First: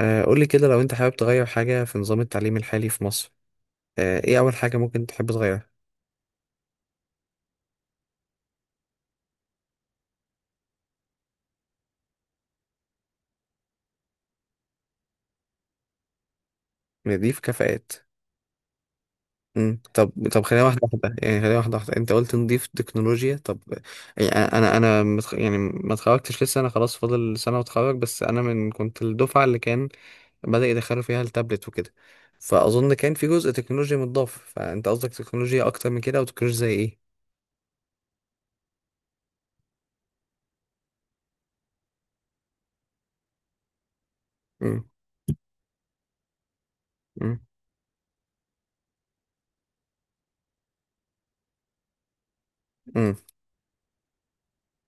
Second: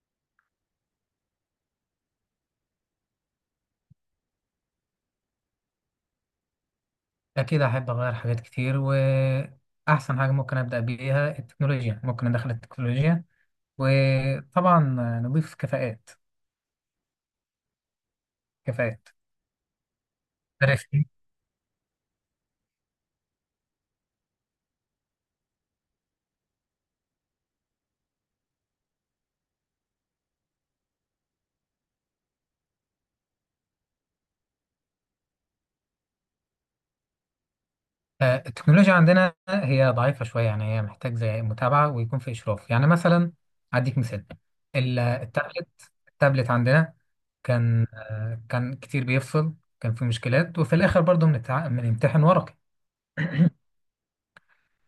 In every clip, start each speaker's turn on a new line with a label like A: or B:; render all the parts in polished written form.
A: قولي كده لو انت حابب تغير حاجة في نظام التعليم الحالي في مصر. ايه اول حاجة ممكن تحب تغيرها؟
B: أكيد أحب أغير حاجات كتير، وأحسن حاجة ممكن أبدأ بيها التكنولوجيا. ممكن أدخل التكنولوجيا وطبعا نضيف كفاءات.
A: نضيف كفاءات.
B: كفاءات.
A: مم. طب خلينا واحدة
B: عرفتي؟
A: واحدة، يعني خلينا واحدة واحدة انت قلت نضيف تكنولوجيا. طب، يعني انا متخ... يعني ما اتخرجتش لسه، انا خلاص فاضل سنة واتخرج، بس انا من كنت الدفعة اللي كان بدأ يدخلوا فيها التابلت وكده. فأظن كان في جزء تكنولوجيا متضاف، فانت قصدك تكنولوجيا اكتر من كده او تكنولوجيا زي ايه؟
B: التكنولوجيا عندنا هي ضعيفة شوية، يعني هي محتاج زي متابعة ويكون في إشراف. يعني مثلا أديك مثال:
A: مم.
B: ال- التابلت التابلت عندنا
A: مم.
B: كان كتير بيفصل، كان في مشكلات، وفي الآخر برضه بنمتحن ورقي.
A: مم.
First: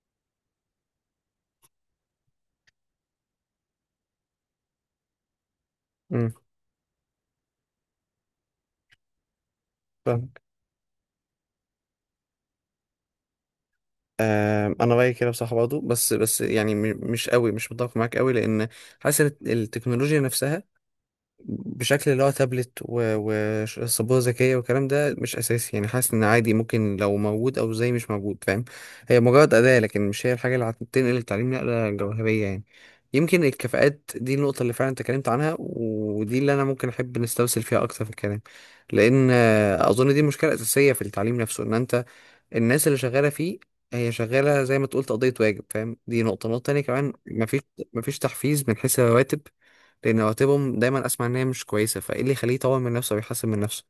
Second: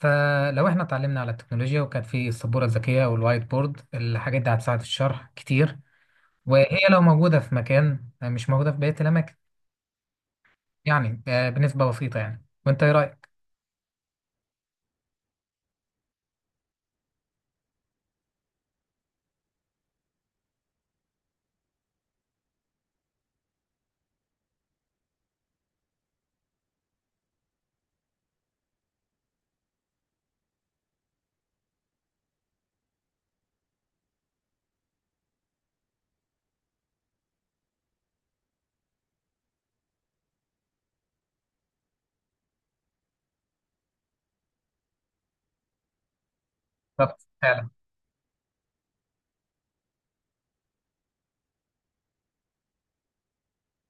B: فلو احنا اتعلمنا على التكنولوجيا وكان في السبوره الذكيه والوايت بورد، الحاجات دي هتساعد في الشرح كتير.
A: مم.
B: وهي لو موجوده في مكان، مش موجوده في بقيه الاماكن.
A: فاهم.
B: يعني بنسبه بسيطه يعني. وانت ايه رايك؟
A: انا رايي كده بصراحه برضه، بس يعني مش قوي، مش متفق معاك قوي، لان حاسس التكنولوجيا نفسها بشكل اللي هو تابلت وسبوره ذكيه والكلام ده مش اساسي. يعني حاسس ان عادي، ممكن لو موجود او زي مش موجود، فاهم. هي مجرد اداه، لكن مش هي الحاجه اللي هتنقل التعليم نقله جوهريه يعني. يمكن الكفاءات دي النقطه اللي فعلا انت اتكلمت عنها، ودي اللي انا ممكن احب نستوصل فيها اكتر في الكلام. لان اظن دي مشكله اساسيه في التعليم نفسه، ان انت الناس اللي شغالة فيه هي شغالة زي ما تقول تقضية واجب، فاهم. دي نقطة تانية كمان،
B: بالظبط.
A: مفيش تحفيز من حيث الرواتب، لأن رواتبهم دايما أسمع إن هي مش كويسة، فإيه اللي يخليه يطور من نفسه ويحسن من نفسه؟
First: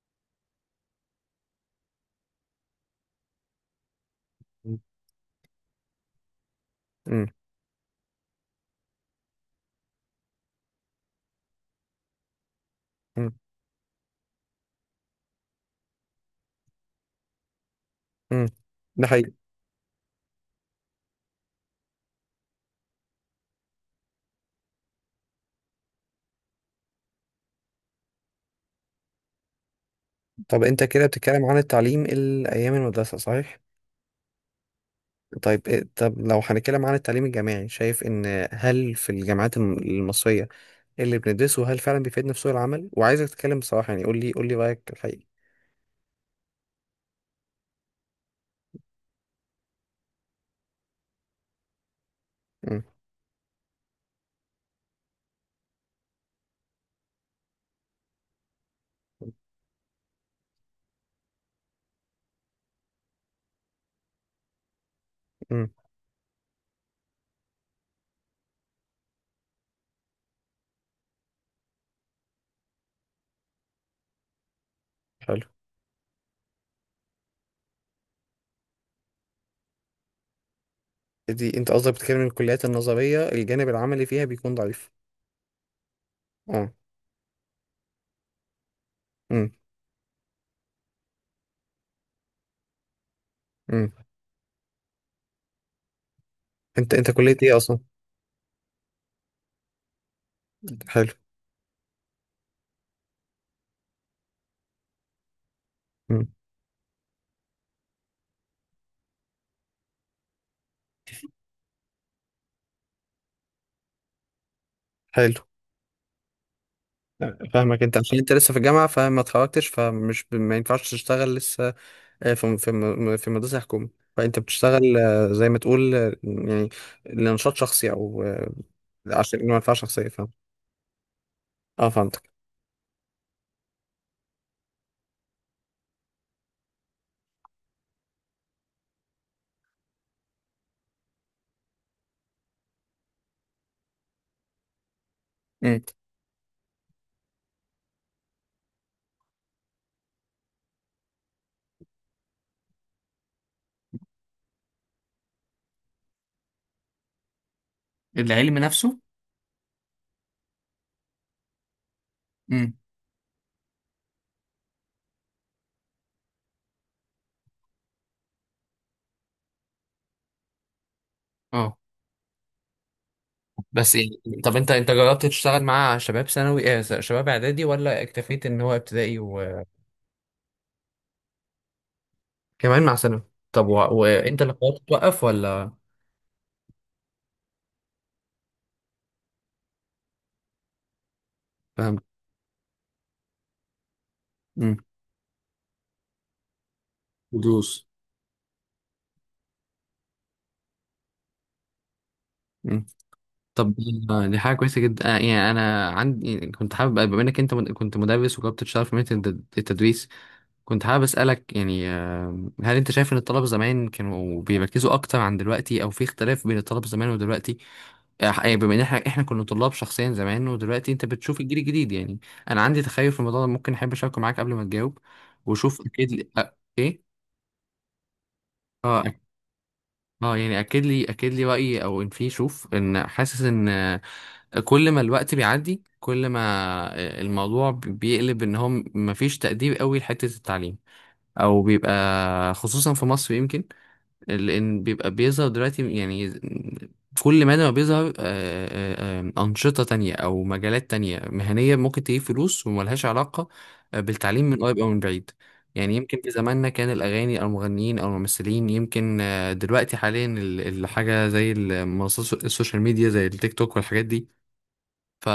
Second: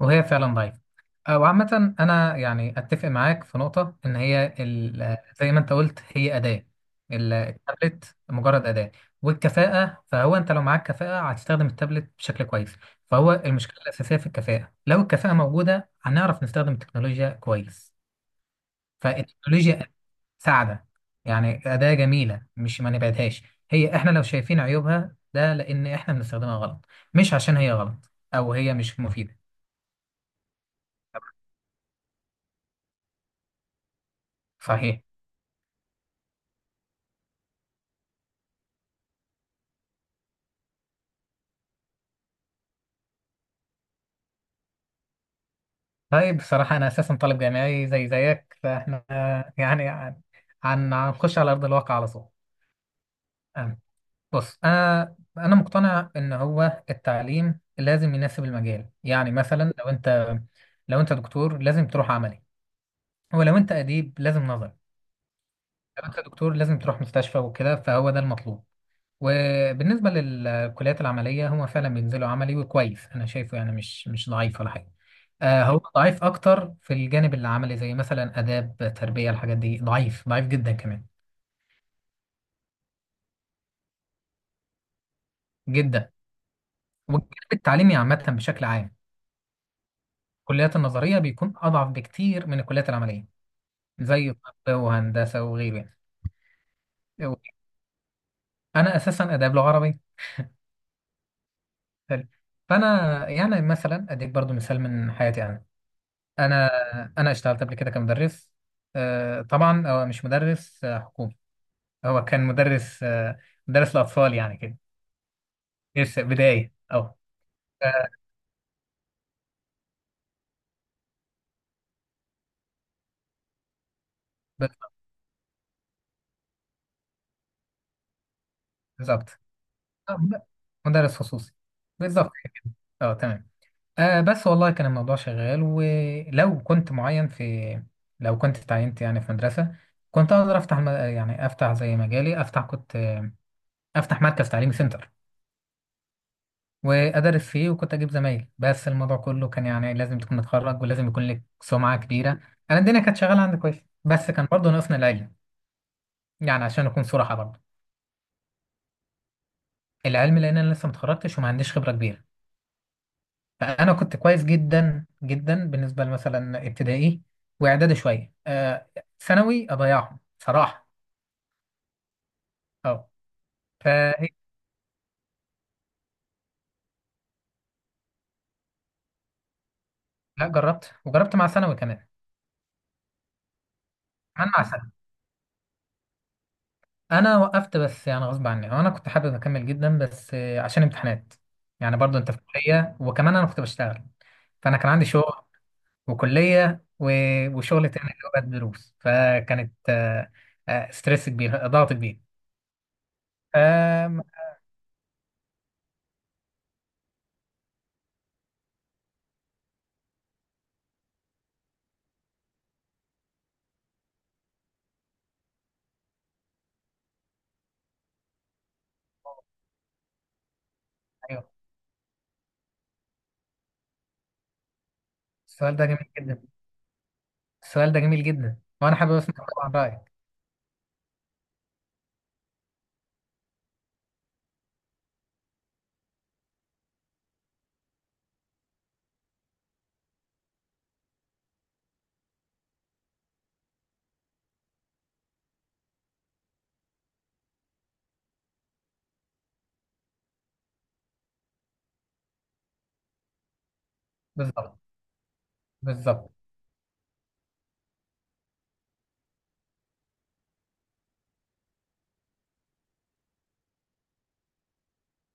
B: وهي فعلا ضعيفة. وعامة أنا يعني أتفق معاك في نقطة إن هي، زي ما أنت قلت، هي أداة.
A: امم،
B: التابلت مجرد أداة. والكفاءة، فهو أنت لو معاك كفاءة هتستخدم التابلت بشكل كويس. فهو
A: امم،
B: المشكلة الأساسية في الكفاءة. لو الكفاءة موجودة هنعرف نستخدم التكنولوجيا كويس.
A: امم. ده حقيقي.
B: فالتكنولوجيا ساعدة، يعني أداة جميلة مش ما نبعدهاش. هي إحنا لو شايفين عيوبها ده لأن إحنا بنستخدمها غلط، مش عشان هي غلط أو هي مش مفيدة.
A: طب أنت كده بتتكلم عن التعليم الأيام المدرسة، صحيح؟
B: صحيح.
A: طيب طب لو هنتكلم عن التعليم الجامعي، شايف إن هل في الجامعات المصرية اللي بندرسه هل فعلا بيفيدنا في سوق العمل؟ وعايزك تتكلم بصراحة يعني، قول لي رأيك الحقيقي.
B: طيب، بصراحة أنا أساسا طالب جامعي زي زيك، فإحنا يعني هنخش على أرض الواقع على طول.
A: امم،
B: أم، بص، أنا مقتنع إن هو التعليم لازم يناسب المجال. يعني مثلا لو أنت، لو أنت دكتور لازم تروح عملي. ولو أنت أديب لازم نظري.
A: امم.
B: لو أنت دكتور لازم تروح مستشفى وكده، فهو ده المطلوب. وبالنسبة للكليات العملية، هما فعلا بينزلوا عملي، وكويس أنا شايفه. يعني مش ضعيف ولا حاجة.
A: حلو.
B: هو ضعيف أكتر في الجانب العملي، زي مثلا آداب، تربية، الحاجات دي ضعيف ضعيف جدا كمان.
A: دي انت قصدك بتتكلم من الكليات النظرية الجانب العملي فيها بيكون ضعيف؟
B: جدا.
A: اه.
B: والجانب التعليمي عامة، بشكل عام
A: امم،
B: الكليات النظرية بيكون أضعف بكتير من الكليات العملية.
A: امم.
B: زي طب وهندسة وغيره.
A: انت كلية
B: يعني
A: ايه اصلا؟
B: أنا أساسا آداب لغة عربية.
A: حلو.
B: حلو. فأنا يعني مثلا أديك برضو مثال من حياتي أنا.
A: امم.
B: انا انا اشتغلت قبل كده كمدرس. طبعا هو مش مدرس حكومي. هو كان مدرس، مدرس لاطفال يعني كده.
A: حلو.
B: لسه بدايه. اه.
A: فاهمك، انت
B: آه،
A: عشان انت لسه في الجامعة فما اتخرجتش، ما ينفعش تشتغل لسه في في مدرسة حكومة، فانت بتشتغل زي ما تقول يعني لنشاط شخصي او
B: بالظبط.
A: عشان منفعة شخصية،
B: آه،
A: فاهم.
B: ب- مدرس خصوصي.
A: اه، فهمتك.
B: بالظبط كده. اه تمام. بس والله كان الموضوع شغال. ولو كنت معين في، لو كنت اتعينت يعني في مدرسه، كنت اقدر افتح يعني افتح زي مجالي. افتح، كنت افتح مركز تعليمي، سنتر،
A: امم.
B: وأدرس فيه وكنت أجيب زمايل. بس الموضوع كله كان يعني لازم تكون متخرج ولازم يكون لك سمعة كبيرة. أنا الدنيا كانت شغالة عندي كويس، بس كان برضه ناقصنا العلم. يعني عشان أكون صراحة برضه.
A: العلم نفسه.
B: العلم، لأن أنا لسه متخرجتش وما عنديش خبرة كبيرة.
A: امم.
B: فأنا كنت كويس جدا جدا بالنسبة مثلا ابتدائي وإعدادي، شوية. ثانوي أضيعهم صراحة.
A: اه،
B: أه.
A: بس يعني
B: فهي
A: طب انت جربت تشتغل مع شباب ثانوي، اه شباب اعدادي، ولا اكتفيت ان هو ابتدائي وكمان؟
B: لا، جربت، وجربت مع ثانوي كمان.
A: مع ثانوي. طب وانت
B: كمان
A: اللي
B: مع
A: قررت توقف ولا؟
B: انا وقفت. بس يعني غصب عني. انا كنت حابب اكمل جدا، بس عشان امتحانات. يعني
A: فاهم.
B: برضو انت في كليه، وكمان انا كنت بشتغل. فانا
A: مم.
B: كان عندي شغل وكليه
A: ودروس.
B: وشغل تاني اللي هو الدروس. فكانت ستريس كبير، ضغط كبير.
A: مم. طب دي
B: ف
A: دي حاجة كويسة جدا. يعني أنا عندي كنت حابب، بما إنك أنت كنت مدرس وجربت تشتغل في مهنة التدريس، كنت حابب أسألك يعني، هل أنت شايف إن الطلبة زمان كانوا بيركزوا أكتر عن دلوقتي، أو في اختلاف بين الطلبة زمان ودلوقتي؟ يعني بما إن إحنا كنا طلاب شخصيا زمان، ودلوقتي أنت بتشوف
B: ايوه.
A: الجيل الجديد يعني. أنا عندي تخيل في الموضوع ده، ممكن أحب أشاركه معاك قبل ما تجاوب
B: السؤال
A: وشوف
B: ده جميل
A: أكيد لي
B: جدا.
A: إيه؟
B: السؤال ده جميل جدا، وانا
A: أه،
B: حابب اسمع طبعا رايك.
A: يعني أكيد لي رأيي، أو إن في شوف، إن حاسس إن كل ما الوقت بيعدي كل ما الموضوع بيقلب، إن هم مفيش تقدير قوي لحتة التعليم، او بيبقى خصوصا في مصر يمكن، لان بيبقى بيظهر دلوقتي يعني. كل ما ده بيظهر أنشطة تانية أو مجالات تانية مهنية ممكن تجيب فلوس وملهاش علاقة بالتعليم من
B: بالظبط.
A: قريب أو من بعيد. يعني يمكن
B: بالظبط.
A: في زماننا كان الأغاني أو المغنيين أو الممثلين، يمكن دنوقتي حاليا الحاجة زي المنصات السوشيال ميديا، زي التيك توك والحاجات دي. ف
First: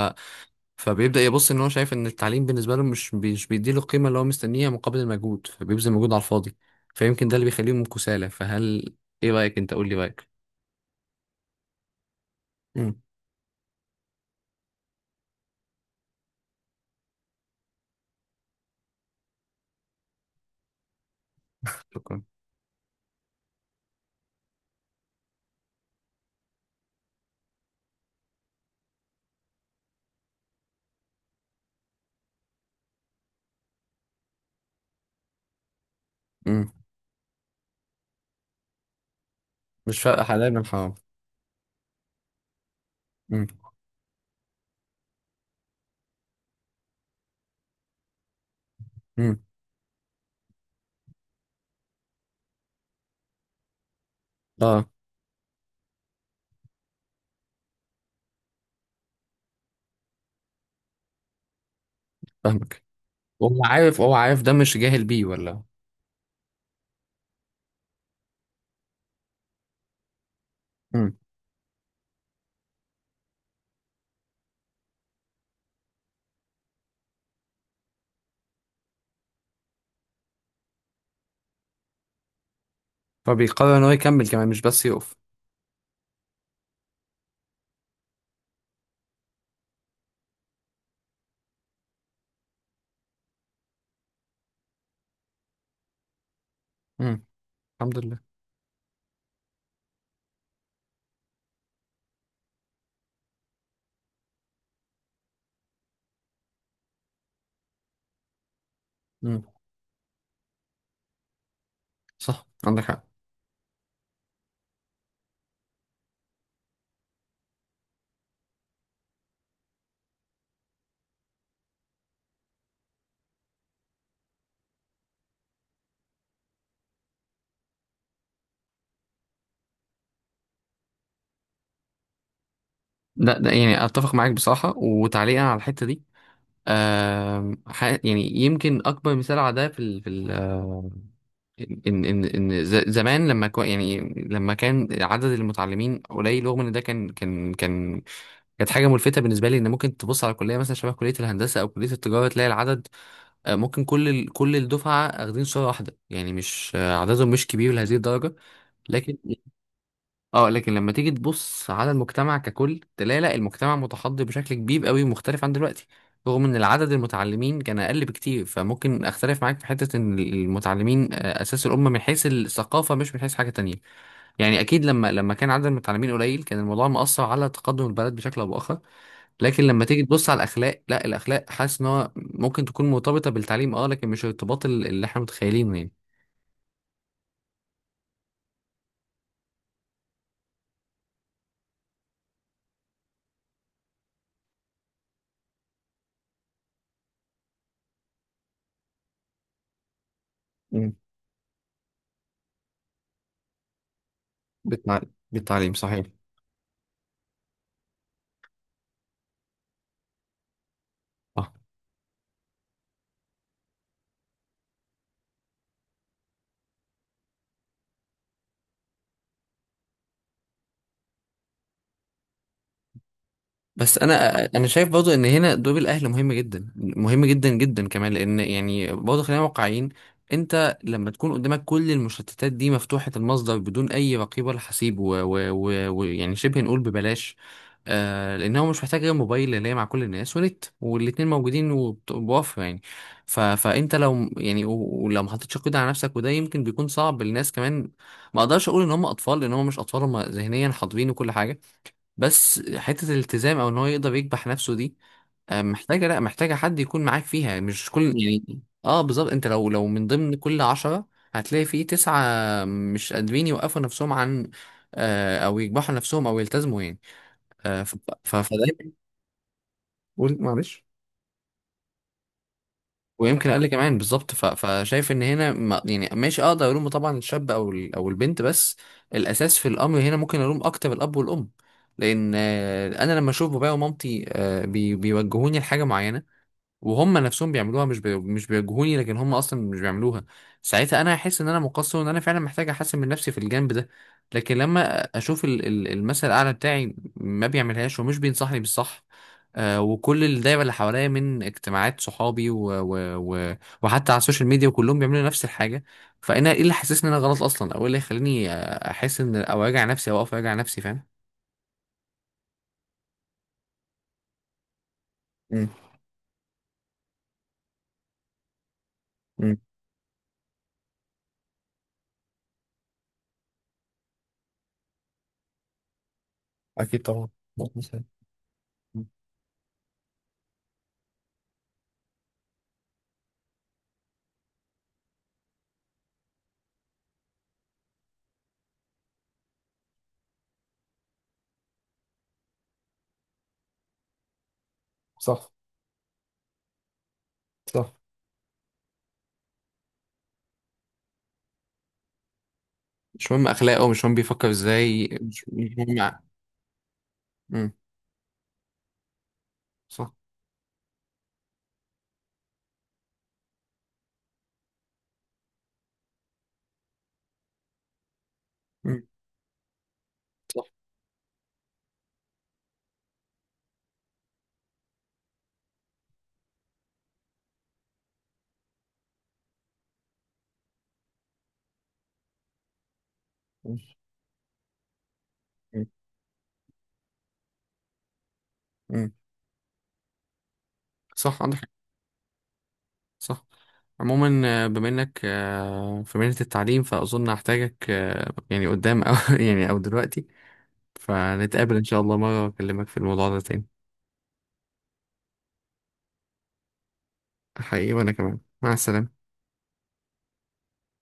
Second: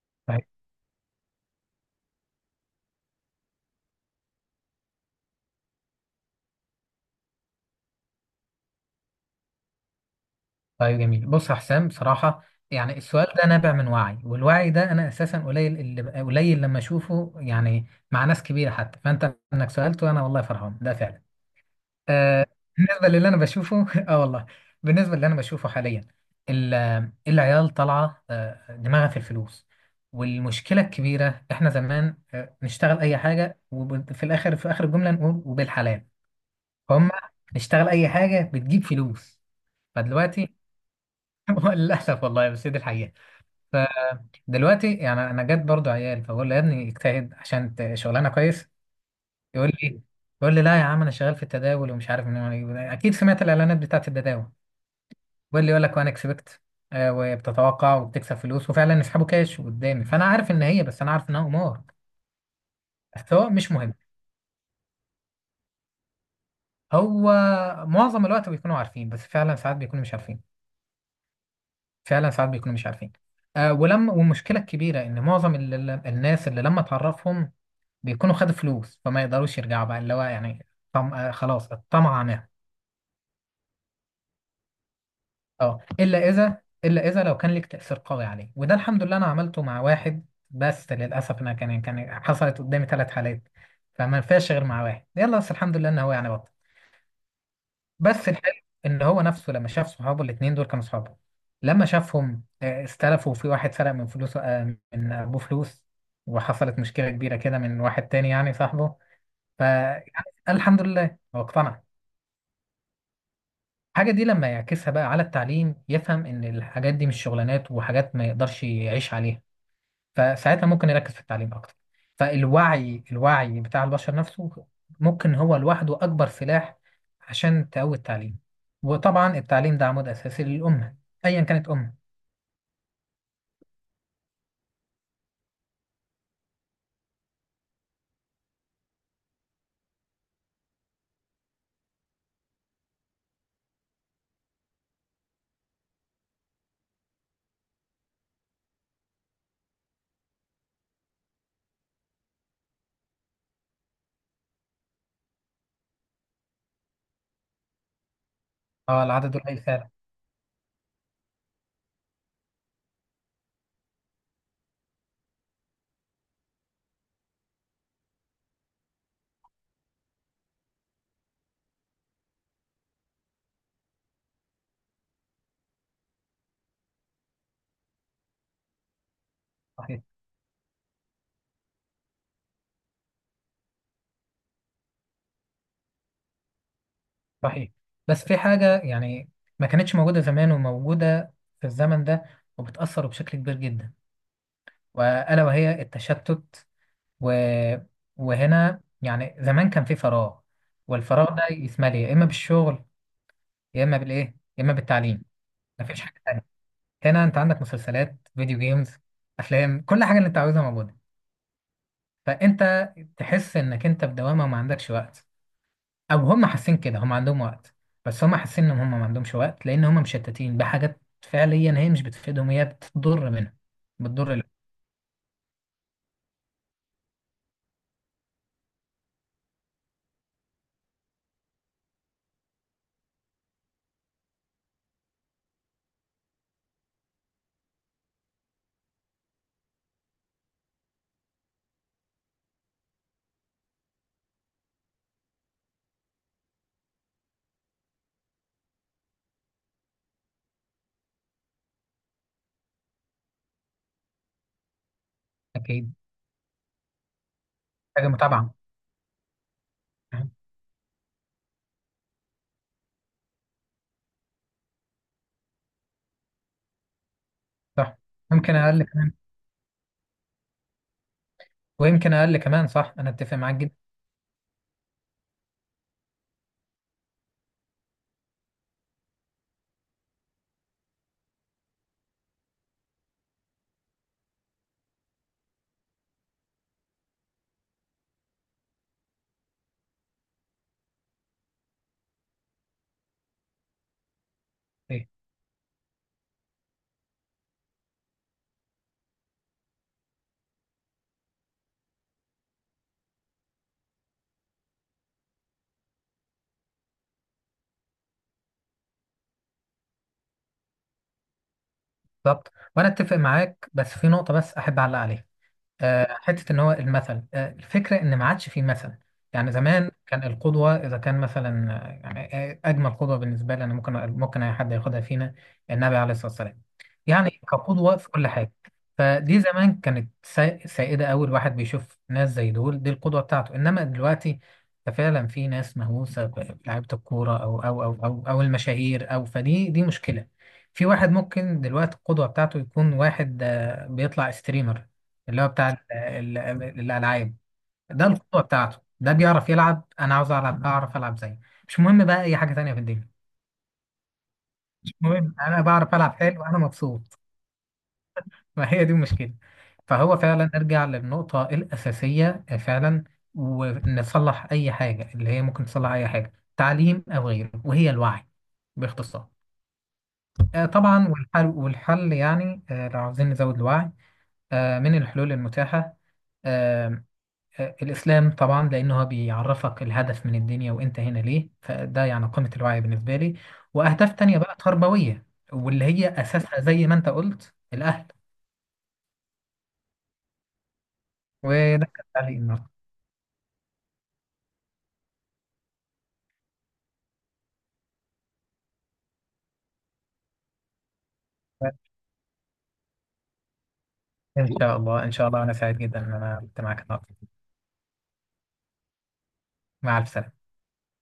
A: فبيبدأ يبص ان هو شايف ان التعليم بالنسبة له مش بي- مش بيديله القيمة اللي هو مستنيها مقابل المجهود، فبيبذل مجهود على الفاضي. فيمكن ده اللي بيخليهم كسالى. فهل، ايه رأيك؟ انت قول لي رأيك.
B: طيب جميل. بص يا حسام، بصراحة يعني
A: امم.
B: السؤال ده نابع من وعي، والوعي ده أنا أساسا قليل اللي قليل لما أشوفه، يعني مع ناس كبيرة حتى. فأنت إنك سألته، أنا والله فرحان، ده فعلا.
A: شكرا.
B: آه. بالنسبة للي أنا بشوفه آه والله. بالنسبة للي أنا بشوفه حاليا، ال- العيال طالعة دماغها في الفلوس. والمشكلة الكبيرة، إحنا زمان نشتغل أي حاجة، وفي الآخر في آخر الجملة نقول وبالحلال.
A: امم.
B: هم نشتغل أي حاجة بتجيب فلوس.
A: مش فارقة
B: فدلوقتي
A: حلال من حرام.
B: هو للأسف والله، بس هي دي الحقيقة.
A: امم،
B: فدلوقتي يعني أنا جت برضو عيال، فبقول له يا ابني اجتهد عشان شغلانة كويس.
A: امم.
B: يقول لي يقول لي لا يا عم، أنا شغال في التداول ومش عارف من. أكيد سمعت الإعلانات بتاعت التداول.
A: اه،
B: بيقول لي، يقول لك وأنا اكسبكت، وبتتوقع وبتكسب فلوس، وفعلا يسحبوا كاش قدامي. فأنا عارف إن هي، بس أنا عارف إنها قمار.
A: فاهمك.
B: بس هو
A: وهو
B: مش مهم.
A: عارف، هو عارف ده، مش جاهل بيه ولا؟
B: هو معظم الوقت بيكونوا عارفين، بس فعلا ساعات بيكونوا مش عارفين.
A: امم.
B: فعلا ساعات بيكونوا مش عارفين. ولما، والمشكله الكبيره ان معظم الناس اللي لما تعرفهم بيكونوا خدوا فلوس، فما يقدروش يرجعوا بقى، اللي هو يعني طم... آه خلاص، الطمع نام.
A: فبيقرر ان هو يكمل كمان، مش بس يقف.
B: اه، الا اذا لو كان ليك تاثير قوي عليه. وده الحمد لله، انا عملته مع واحد بس. للاسف انا كان حصلت قدامي 3 حالات، فما ينفعش غير مع واحد، يلا. بس الحمد لله ان هو يعني بطل.
A: امم. الحمد لله.
B: بس الحلو ان هو نفسه لما شاف صحابه الاثنين دول كانوا صحابه، لما شافهم استلفوا في واحد، سرق من فلوسه، من ابوه فلوس، وحصلت مشكله كبيره كده من واحد تاني يعني صاحبه.
A: امم.
B: فالحمد لله هو اقتنع.
A: صح عندك حق.
B: الحاجة دي لما يعكسها بقى على التعليم، يفهم إن الحاجات دي مش شغلانات وحاجات ما يقدرش يعيش عليها. فساعتها ممكن يركز في التعليم أكتر. فالوعي، الوعي بتاع البشر نفسه ممكن هو لوحده أكبر سلاح عشان تقوي التعليم. وطبعا التعليم ده عمود أساسي للأمة، أيا كانت أمة.
A: لا، ده يعني اتفق معاك بصراحة، وتعليقا على الحتة دي، يعني يمكن اكبر مثال على ده في ال في ال آه، زمان لما كو يعني لما كان عدد المتعلمين قليل، رغم ان ده كان، كانت حاجه ملفته بالنسبه لي، ان ممكن تبص على كليه، مثلا شبه كليه الهندسه او كليه التجاره، تلاقي العدد ممكن كل كل الدفعه اخدين صوره واحده، يعني مش آه، عددهم مش كبير لهذه الدرجه.
B: اه،
A: لكن،
B: العدد قليل فعلا.
A: اه، لكن لما تيجي تبص على المجتمع ككل تلاقي لا، المجتمع متحضر بشكل كبير قوي ومختلف عن دلوقتي، رغم ان العدد المتعلمين كان اقل بكتير. فممكن اختلف معاك في حتة ان المتعلمين اساس الامة من حيث الثقافة، مش من حيث حاجة تانية. يعني اكيد لما كان عدد المتعلمين قليل كان الموضوع مؤثر على تقدم البلد بشكل او باخر. لكن لما
B: صحيح.
A: تيجي تبص على الاخلاق، لا، الاخلاق حاسس ان هو ممكن تكون مرتبطة بالتعليم اه، لكن مش الارتباط اللي احنا متخيلينه يعني.
B: صحيح. بس في حاجة يعني ما كانتش موجودة زمان وموجودة في الزمن ده، وبتأثر بشكل كبير جدا، وألا وهي التشتت. و... وهنا يعني زمان كان في فراغ،
A: مم.
B: والفراغ ده يتملي يا اما بالشغل، يا اما بالايه، يا اما
A: بالتع-
B: بالتعليم.
A: بالتعليم
B: مفيش
A: صحيح.
B: حاجه تانية. هنا انت عندك مسلسلات، فيديو جيمز، افلام، كل حاجه اللي انت عاوزها موجوده. فانت تحس انك انت في دوامه وما عندكش وقت. او هم حاسين كده، هم عندهم وقت، بس هم حاسين ان هم ما عندهمش وقت لان هم مشتتين بحاجات فعليا هي مش بتفيدهم، هي بتضر منهم.
A: بس
B: بتضر ال-
A: انا شايف برضه ان هنا دور الاهل مهم جدا، مهم جدا جدا كمان، لان يعني برضه خلينا واقعيين. انت لما تكون قدامك كل المشتتات دي مفتوحة المصدر، بدون اي رقيب ولا حسيب، ويعني و... و... و- ويعني شبه نقول ببلاش، لان هو مش محتاج غير موبايل اللي هي مع كل الناس، ونت والاتنين موجودين بوفر يعني. فانت لو يعني ولو ما حطيتش قيد على نفسك، وده يمكن بيكون صعب للناس كمان. ما اقدرش اقول ان هم اطفال، لان هم مش اطفال، هم ذهنيا حاضرين وكل حاجة. بس حتة الالتزام او ان هو يقدر يكبح نفسه دي،
B: اكيد.
A: محتاجة، لا، محتاجة حد يكون معاك فيها، مش كل
B: حاجه متابعه.
A: يعني، اه بالظبط. انت لو من ضمن كل عشرة هتلاقي في تسعة مش قادرين يوقفوا نفسهم عن او يكبحوا نفسهم او يلتزموا يعني. آه ف-
B: صح. يمكن اقل
A: فدايما.
B: كمان.
A: قول، معلش.
B: ويمكن اقل كمان، صح، انا اتفق
A: ويمكن
B: معاك
A: اقل
B: جدا.
A: كمان، بالظبط. فشايف ان هنا ماشي، اقدر الوم طبعا الشاب او او البنت، بس الاساس في الامر هنا ممكن الوم اكتر الاب والام. لان انا لما اشوف بابايا ومامتي بيوجهوني لحاجه معينه وهم نفسهم بيعملوها، مش بي... مش بيواجهوني لكن هم اصلا مش بيعملوها، ساعتها انا هحس ان انا مقصر، وان انا فعلا محتاج احسن من نفسي في الجانب ده. لكن لما
B: إيه،
A: اشوف المثل الاعلى بتاعي ما بيعملهاش ومش بينصحني بالصح، وكل الدايره اللي حواليا من اجتماعات صحابي و... وحتى على السوشيال ميديا وكلهم بيعملوا نفس الحاجه، فانا ايه اللي حسسني ان انا غلط اصلا، او ايه اللي يخليني احس ان، او اوجع نفسي، او اقف اوجع نفسي، فاهم.
B: بالظبط. وانا اتفق معاك، بس في نقطه بس احب اعلق عليها.
A: امم،
B: حتة إن هو المثل. الفكرة إن ما عادش فيه مثل. يعني
A: امم.
B: زمان كان القدوة، إذا كان مثلا أجمل قدوة بالنسبة لي أنا، ممكن أي حد ياخدها فينا: النبي عليه الصلاة والسلام.
A: اكيد طبعا.
B: يعني كقدوة
A: مظبوط.
B: في كل حاجة. فدي زمان كانت سائدة أوي. الواحد بيشوف ناس زي دول، دي القدوة بتاعته. إنما دلوقتي فعلا في ناس مهووسة بلعيبة الكورة أو المشاهير، أو، فدي دي مشكلة. في واحد ممكن دلوقتي القدوة بتاعته يكون واحد بيطلع ستريمر، اللي هو
A: صح،
B: بتاع الالعاب.
A: صح.
B: ده القوه بتاعته، ده بيعرف يلعب. انا عاوز العب، اعرف العب زيه. مش مهم بقى اي حاجه تانية في الدنيا.
A: مش مهم اخلاقه، مش مهم بيفكر
B: مش
A: ازاي،
B: مهم،
A: مش
B: انا
A: مش
B: بعرف
A: مهم
B: العب حلو وانا مبسوط.
A: مم.
B: ما هي دي المشكله.
A: صح.
B: فهو فعلا نرجع للنقطه الاساسيه فعلا، ونصلح اي حاجه، اللي هي ممكن تصلح اي حاجه، تعليم او غيره، وهي الوعي
A: مم.
B: باختصار.
A: صح.
B: طبعا. والحل يعني لو عاوزين نزود الوعي، من الحلول المتاحه آه، الإسلام طبعا، لأنه هو بيعرفك الهدف من الدنيا وأنت هنا ليه. فده يعني قمة الوعي بالنسبة لي.
A: مم.
B: وأهداف تانية بقى تربوية، واللي هي أساسها زي ما أنت قلت: الأهل.
A: مم. صح عندك حق.
B: وده كان تعليقي النهاردة.
A: صح. عموما بما انك في مهنة التعليم، فاظن هحتاجك يعني قدام او يعني او دلوقتي، فنتقابل ان شاء الله مرة واكلمك في الموضوع ده تاني.
B: إن شاء الله، إن شاء الله. أنا سعيد جدا إن أنا كنت معاك النهاردة.
A: حقيقي، وانا كمان. مع السلامة.
B: مع ألف سلامة.